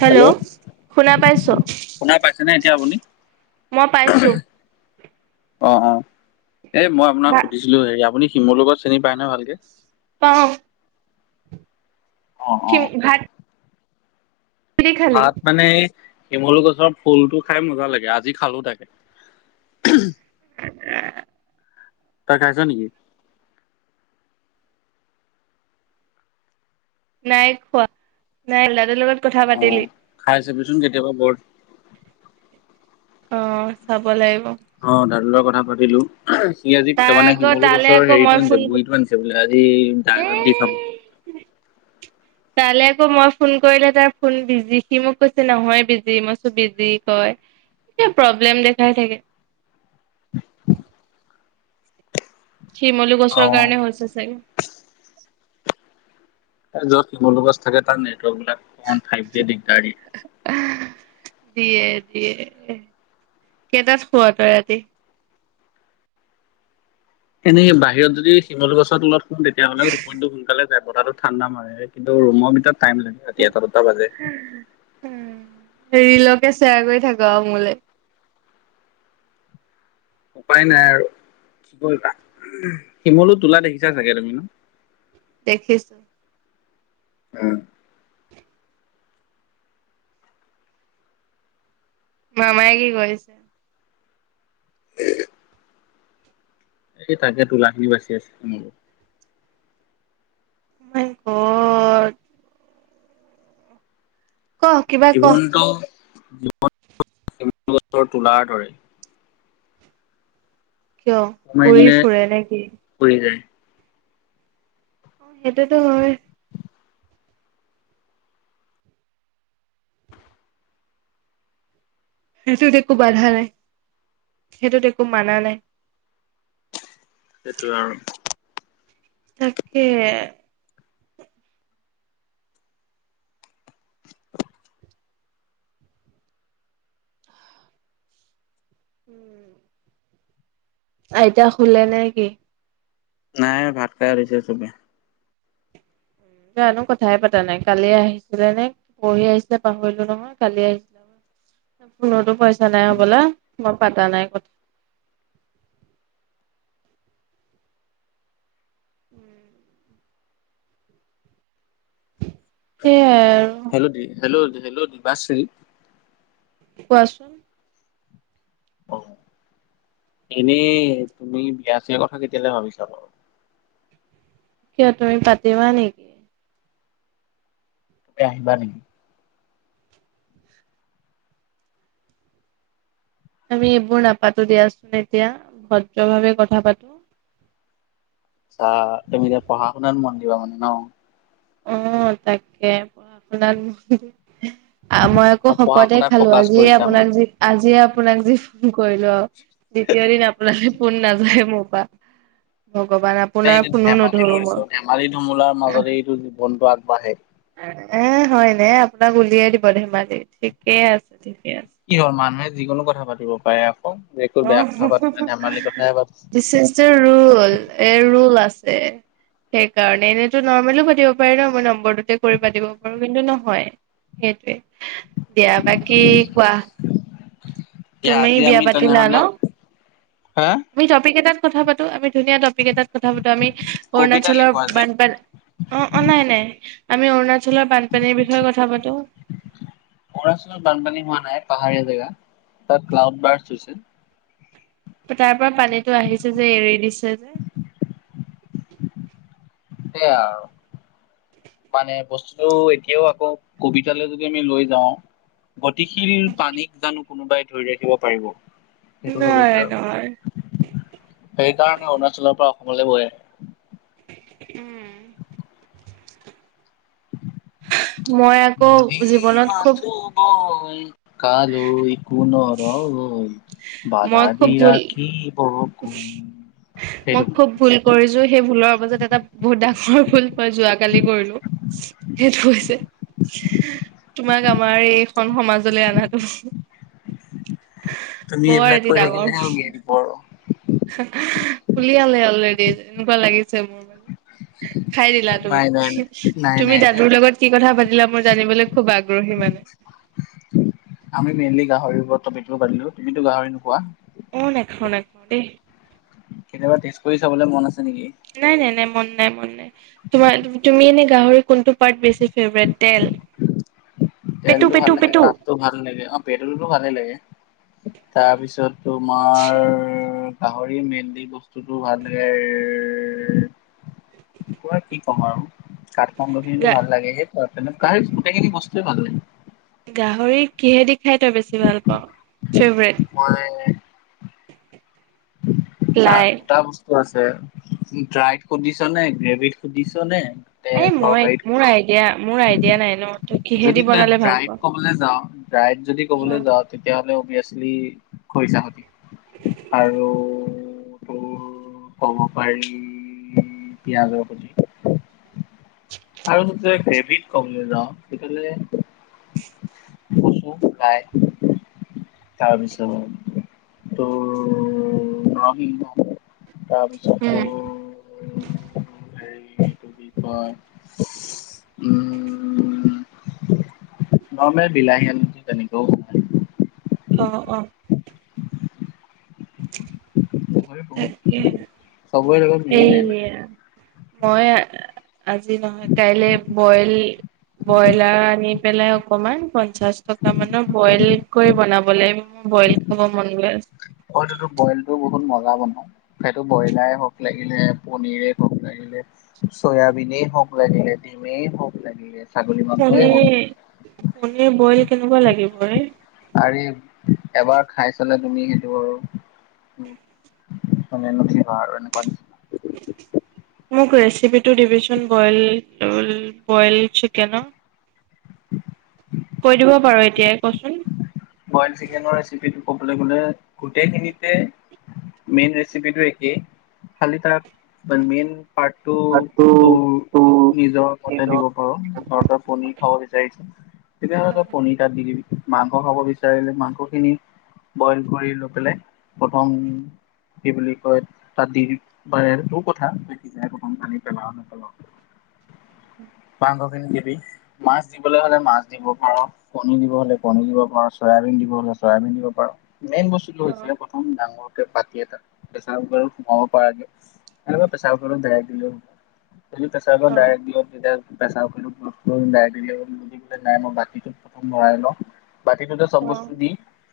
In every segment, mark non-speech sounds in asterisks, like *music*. Hello শুনা পাইছ। শুনা পাইছেনে এতিয়া আপুনি। মই পাইছোঁ। অ অ এই মই আপোনাক সুধিছিলো হেৰি আপুনি শিমলু গছ চিনি পায় নে ভালকে। পাওঁ। অ অ সি ভাত কিহেদি খালি ভাত মানে শিমলু গছৰ ফুলটো খাই মজা লাগে আজি খালো তাকে *unintelligible* তই খাইছ নেকি নাই খোৱা নাই লাদুৰ লগত কথা পাতিলি খাবিচোন কেতিয়াবা বৰ অ চাব লাগিব অ দাদা লগত কথা পাতিলো সি আজি তাৰ মানে আকৌ শিমলু তালে গছৰ আকৌ মই হেৰিতটো আনিছে ফোন গুৰিটো আনিছে বোলে আজি এ দাইলত দি খাব *inaudible* তালে আকৌ মই ফোন কৰিলে তাৰ ফোন বিজি সি মোক কৈছে নহয় বিজি মই কৈছো বিজি কয় এ প্ৰব্লেম দেখাই থাকে *inaudible* শিমলু অ গছৰ কাৰণে হৈছে চাগে য'ত কমলগছ থাকে তাৰ নেটৱৰ্কবিলাক ক ফাইভ জি দিগদাৰী দিয়ে দিয়ে কেইটাত শুৱ তই ৰাতি এনে বাহিৰত যদি শিমলু গছৰ তলত হোম তেতিয়াহ'লে টোপনিটো সোনকালে বতাতো ঠাণ্ডা মাৰে কিন্তু ৰুমৰ ভিতৰত টাইম লাগে ৰাতি এটা দুটা বাজে তে শ্বেয়াৰ কৰি থাক মোলে উপায় নাই আৰু কি শিমলো তোলা দেখিছা চাগে তুমি ন দেখিছো উম মামায়ে কি কৰিছে এই তাকে তোলাখিনী বাচি আছে তোমালোক নাইক ক কিবা ক জীৱনটো গছৰ তোলাৰ দৰে কিয় কোৰ মাৰি উৰি দিলে ফুৰে নেকি পৰি যায়। অ সেইটোতো হয় সেইটোত একো বাধা নাই সেইটোত একো মানা নাই সেইটোয়ে আৰু তাকে উম আইতা শুলে নে কি নাই ভাত খাই উঠিছে চবে জানো কথাই পতা নাই কালি আহিছিলে নে পঢ়ি আহিছিলে পাহৰিলো নহয় কালি আহিছিলে ফোনতো পাই কথা নাই হ'বলা মই পাতা নাই কথা উম সেইয়াই আৰু হেল্ল' দ হেল্ল হেল্ল' দিবাস্ৰী কোৱাচোন অ এনেই তুমি বিয়া চিয়া কথা কেতিয়ালে ভাবিছা বাৰু কিয় তুমি পাতিবা নেকি তুমি আহিবা নেকি আমি এইবোৰ নাপাতো দিয়াচোন এতিয়া ভদ্ৰভাৱে কথা পাতো তুমি এতিয়া পঢ়া শুনাত মন দিবা মানে ন অ তাকে আপোনাক হুমহু মই আকৌ অ', পঢ়া শপতে শুনাত খালো ফকাচ আজিয়ে কৰিছা আপোনাক মানে। যি আজিয়ে আপোনাক যি ফোন কৰিলো আৰু দ্বিতীয় দিন আপোনালে ফোন নাযায় মোৰপা এইটো ধেমালি কৰিছো ধেমালি ধুমুলাৰ মাজতে এইটো জীৱনটো আগবাঢ়ে এ হয়নে আপোনাক উলিয়াই দিব ধেমালি ঠিকে আছে ঠিকে আছে কি হ'ল মানুহে যিকোনো কথা পাতিব পাৰে একো বেয়া অহ কথা পাতা অ নাই ধেমালি কথাহে পাতিছে। This is the role a role আছে সেইকাৰণে এনেইতো নৰ্মেলিও পাতিব পাৰি ন মই নম্বৰটোতে কৰি পাতিব পাৰো কিন্তু নহয় সেইটোৱে দিয়া বাকী কোৱা এতিয়া তুমি আজি বিয়া আমি পাতি লা ন তেনেহলে হা আমি টপিক এটাত কথা পাতো আমি ধুনীয়া টপিক এটাত কথা পাতো আমি কবিতা অৰুণাচলৰ লিখো আজি। বানপানী অ অ নাই নাই আমি অৰুণাচলৰ বানপানীৰ বিষয়ে কথা পাতো অৰুণাচলত বানপানী হোৱা নাই পাহাৰীয়া জেগা তাত ক্লাউড বাৰচ হৈছে তাৰ পৰা পানীটো আহিছে যে এৰি দিছে যে সেয়া আৰু মানে বস্তুটো এতিয়াও আকৌ কবিতালৈ যদি আমি লৈ যাওঁ গতিশীল পানীক জানো কোনোবাই ধৰি ৰাখিব পাৰিব সেইটো হয় নোৱাৰে গৈছে নোৱাৰে। আৰু সেইকাৰণে অৰুণাচলৰ পা তললে বৈ আহে উম মই আকৌ নদী জীৱনত খুব মাথোঁ বয় কালৈ কো নৰয় মই বাধা খুব দি ভুল ৰাখিব কোন মই সেইটো খুব ভুল কৰিছো সেই ভুলৰ মাজত এটা বহুত ডাঙৰ ভুল মই যোৱাকালি কৰিলো সেইটো হৈছে তোমাক আমাৰ এইখন সমাজলৈ আনাটো তুমি এইবিলাক কৈ ডাঙৰ থাকিলেহে উলিয়াই দিব ৰহ উলিয়ালে অলৰেডি এনেকোৱা লাগিছে মোৰ মানে খাই দিলা নাই তুমি নাই নাই নাই তুমি নাই নাই দাদুৰ লগত কি কথা পাতিলা মোৰ জানিবলৈ খুব আগ গ্ৰহী মানে আমি মেইনলি গাহৰি উপৰত টপিকটো পাতিলো তুমিতো গাহৰি নোখোৱা মই নেখাওঁ নেখাওঁ দেই কেতিয়াবা টেষ্ট কৰি চাবলৈ মন আছে নেকি? নাই নাই নাই মন নাই মন নাই তোমাৰ তুমি এনে গাহৰি কোনটো পাৰ্ট বেছি ফেভৰেট তেল পেটু তেলটো ভাল পেটু লাগে পেটু কাজটো ভাল লাগে অ পেট্ৰলটো ভালেই লাগে তাৰপিছত তোমাৰ চি গাহৰি মেইনলি বস্তুটো ভালেই পুৰা কি ক'ম আৰু কাঠফম গুটিটো গা ভাল লাগে গোটেইখিনি বস্তুৱে ভাল লাগে গাহৰি কিহেদি খাই তই বেছি ভাল পাও মই। উ চা দুটা বস্তু আছে। ড্ৰাইত সুধিছ নে গ্ৰেভ সুধিছ নে। তে এই মই তৰকাৰীত মোৰ সুধিছ আইডিয়া মোৰ আইডিয়া নাই ন তই কিহেদি যদি তই বনালে ভাল ড্ৰাইত পাও কবলৈ যাওঁ ড্ৰাইত যদি কবলে যাওঁ তেতিয়াহ'লে অভিয়াচলি খৰিচা হতি উ। আৰু তোৰ কব পাৰি পিয়াঁজৰ প্ৰতি। আৰু তেতি হেবিট কম যাওঁ তেতিয়া হ'লে। কছো খাই। তাৰপিছত ত নৰসিংহ। তাৰপিছতো উম হেৰিটো কি কয়। *unintelligible* উ নৰ্মেল বিলাহী খন তেনেকেও। অ অ। বনাই বহুত তাকে চবৰে লগত মিলি যায় মানে সেইয়া। মই আজি নহয় কাইলে বইল। ব্ৰইলাৰ আনি পেলাই অকমান পঞ্চাশ টকা মানৰ বইল কৰি বনাব লাগিব। বইল খাব মন গৈছে। বনা সেইটো ব্ৰইলাৰে হক লাগিলে পনিৰে হক লাগিলে চয়াবিনে হওক। ভোক লাগিলে ধিমেই ভোক লাগিলে। ছাগলী মাংসই হওক পনীৰ পনীৰ বইল কেনেকুৱা লাগিব ৰে। আ এবাৰ খাই চালে তুমি সেইটো আৰু। ম ন ভিৰ আৰু। মোক ৰেচিপিটো দিবিচোন বইল বইল চিকেনৰ। কৈ দিব পাৰো এতিয় কচোন। বইল চিকেনৰ ৰেচিপিটো ক'বলৈ গলে গোটেইখিনিতে। মেইন ৰেচিপি একেই খালি তাৰ মেইন। পাৰটো তাতো তোৰ। তো নিজৰ মতে এইটো দিব পাৰ ধৰ তই পনীৰ খাব বিচাৰিছ তেনেহলে অ তই পনীৰ তাত দি দিবি। মাংস খাব বিচাৰিলে মাংসখিনি বইল কৰি লৈ পেলাই প্ৰথম। কি বুলি কয় তাত দি প তটো কথা পানি পেলা নেপেলওঁ। *unintelligible* অ *unintelligible* মাংস খিনি কিবি মাছ দিবলৈ হলে মাছ দিব পাৰ কণী দিব হলে কণী দিব পাৰ। চয়াবিন দিব হলে চয়াবিন দিব পাৰ মেইন বস্তুতটো অ হৈছে প্ৰথম ডাঙৰ। এটাত প্ৰেছাৰ কুকাৰ সোমাব পৰা যায় এ প্ৰেচাৰ কুকাৰ দেৰা দিলেও হ'ব। তুমি তছ গ ন ড অ'। এক দিয় দিগদাৰ আছে। পেচা দে নাই মই বাকী প্ৰথমৰাই ল। সেইটোতে চব বস্তু দি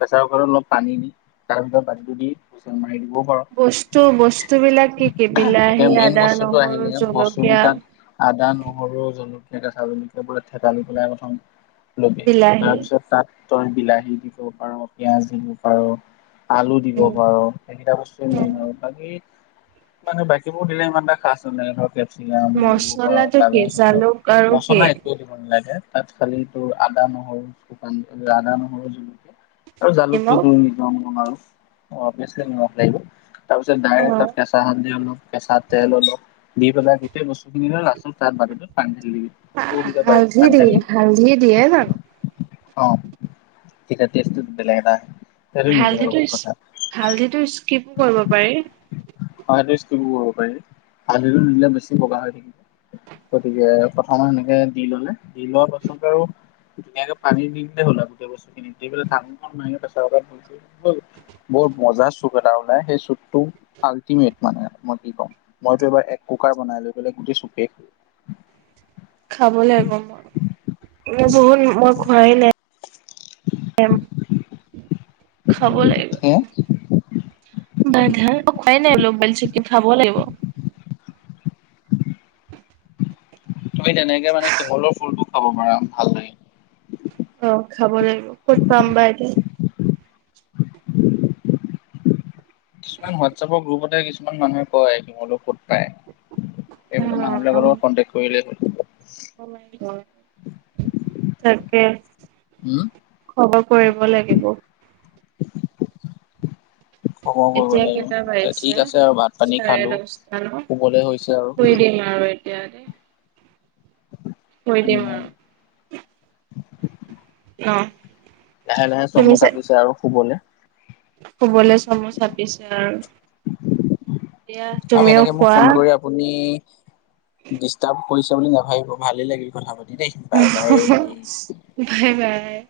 বেচা ঘৰত অলপ পানী দি তাৰ ভিতৰত পানীটো দিচ মাৰি দি। পাৰ বস্তু বস্তু বিলাক কি কি বিলাহী এতিয়া মেইন আদা বস্তুটো নহৰু আহিলে বস্তুটো জলকীয়া তাত। আদা নহৰু জলকীয়া। ছালীকে বোলে থেতালি পেলাই প্ৰথম লে বিলাহী তাৰপিছত তাত। তই বিলাহী দিব পাৰ পিয়াঁজ দিব পাৰ। আলু দিব পাৰ সেইকেইটা বস্তুৱে মেইন আৰু বাকী। মানে বাকীবোৰ দিলে ইমান এটা খাচ মে ধৰকে। চিৰাম দিব পাৰ মচলাটো কি গাজৰ মচলা জালুক আৰু কি মচলা একোৱও দিব নালাগে। তাত খালি তোৰ আদা নহৰু শুকান আদা নহৰু জলকীয়া। আৰু জালুকটো নিমখ? ত নিজম গম আৰু অ ম লাগিব। তাৰপিছত অ' ডাইৰেক্ট তাত কেঁচা হালধী ললো, কেঁচা তেল ললো, দি পেলাই গোটেই বস্তু খিনিয়ে ন' লাচোন তাত বাকি এইটোত পানী ঢালি দিবি। হাঁ ফুলকে বাতি হালধী পানী দি -হালধী দিয়ে জানো? অঁ, এতিয়া তেছটো বেলেগ এটা সেইটো নিজৰ হালধীটো লগত স্ক্ কথা -হালধীটো স্কিপো কৰিব পাৰি। হালধী স্কিপো কৰিব পাৰি। হালধীটো নিদিলে বেছি বগা হৈ যায়। গতিকে প্ৰথম সেনেকে দি ললে। দি লোৱা পাছত আৰু ধুনীয়াকে পানী দিলে হ'ল আৰু গোটেই বস্তুখিনিক ঢাকনিখন মাৰি প্ৰেছাৰকুকাৰত দি দিলেই হ'ল। ব্ বৰ মজা চুপ। চুপ এটা ওলাই সেইচুপটো আল্টিমেট মানে, মই কি কম? মইটো এবাৰ এক্‌কুক্কাৰ বনাইলৈ পেলাই। গেচুকে খাব লাগিব মই, মই বহুত, মই খোৱাই নাই। এম। খাব লাগিব, হে বাধাৰ খুৱাই নাই অলপো। আজি চিকেন খাব লাগিব। তুমি তেনেকে মানে, শিমলুৰ ফুলটো খাব পাৰা, ভাল লাগে। অ খাব লাগিব, ক'ত পাম বা এইটো? কিছুমান হোৱাটছএপৰ গ্ৰুপতে কিছুমান মানুহে কয়, শিমলু ফুল? হয়, অ সেইবোৰ মানুহ বিলাকৰ লগত কন্টেক কৰিলেই হ'ল। অনলাইন দি কয়, তাকে উম খবৰ কৰিব লাগিব। খবৰ কৰিব এতিয়া লাগিব কেইটা তে ঠিক বাজিছে? আছে আৰু ভাত পানী চাৰে খালো দচটা ন শুবলে হৈছে আৰু শুই দি দিম আৰু এতিয়া দেই? কৰিদে মা। লাহে লাহে চমু চাপিছে আৰু শুবলে। শুবলে চমু চাপিছে আৰু এইয়া আৰু তুমিও এনেকে মোক খোৱা। ফোন কৰি আপুনি ডিষ্টাৰ্ব কৰিছ' বুলি নাভাবিব। ভালেই লাগিল কথা পাতি। দেখ বাই বাই। Bye bye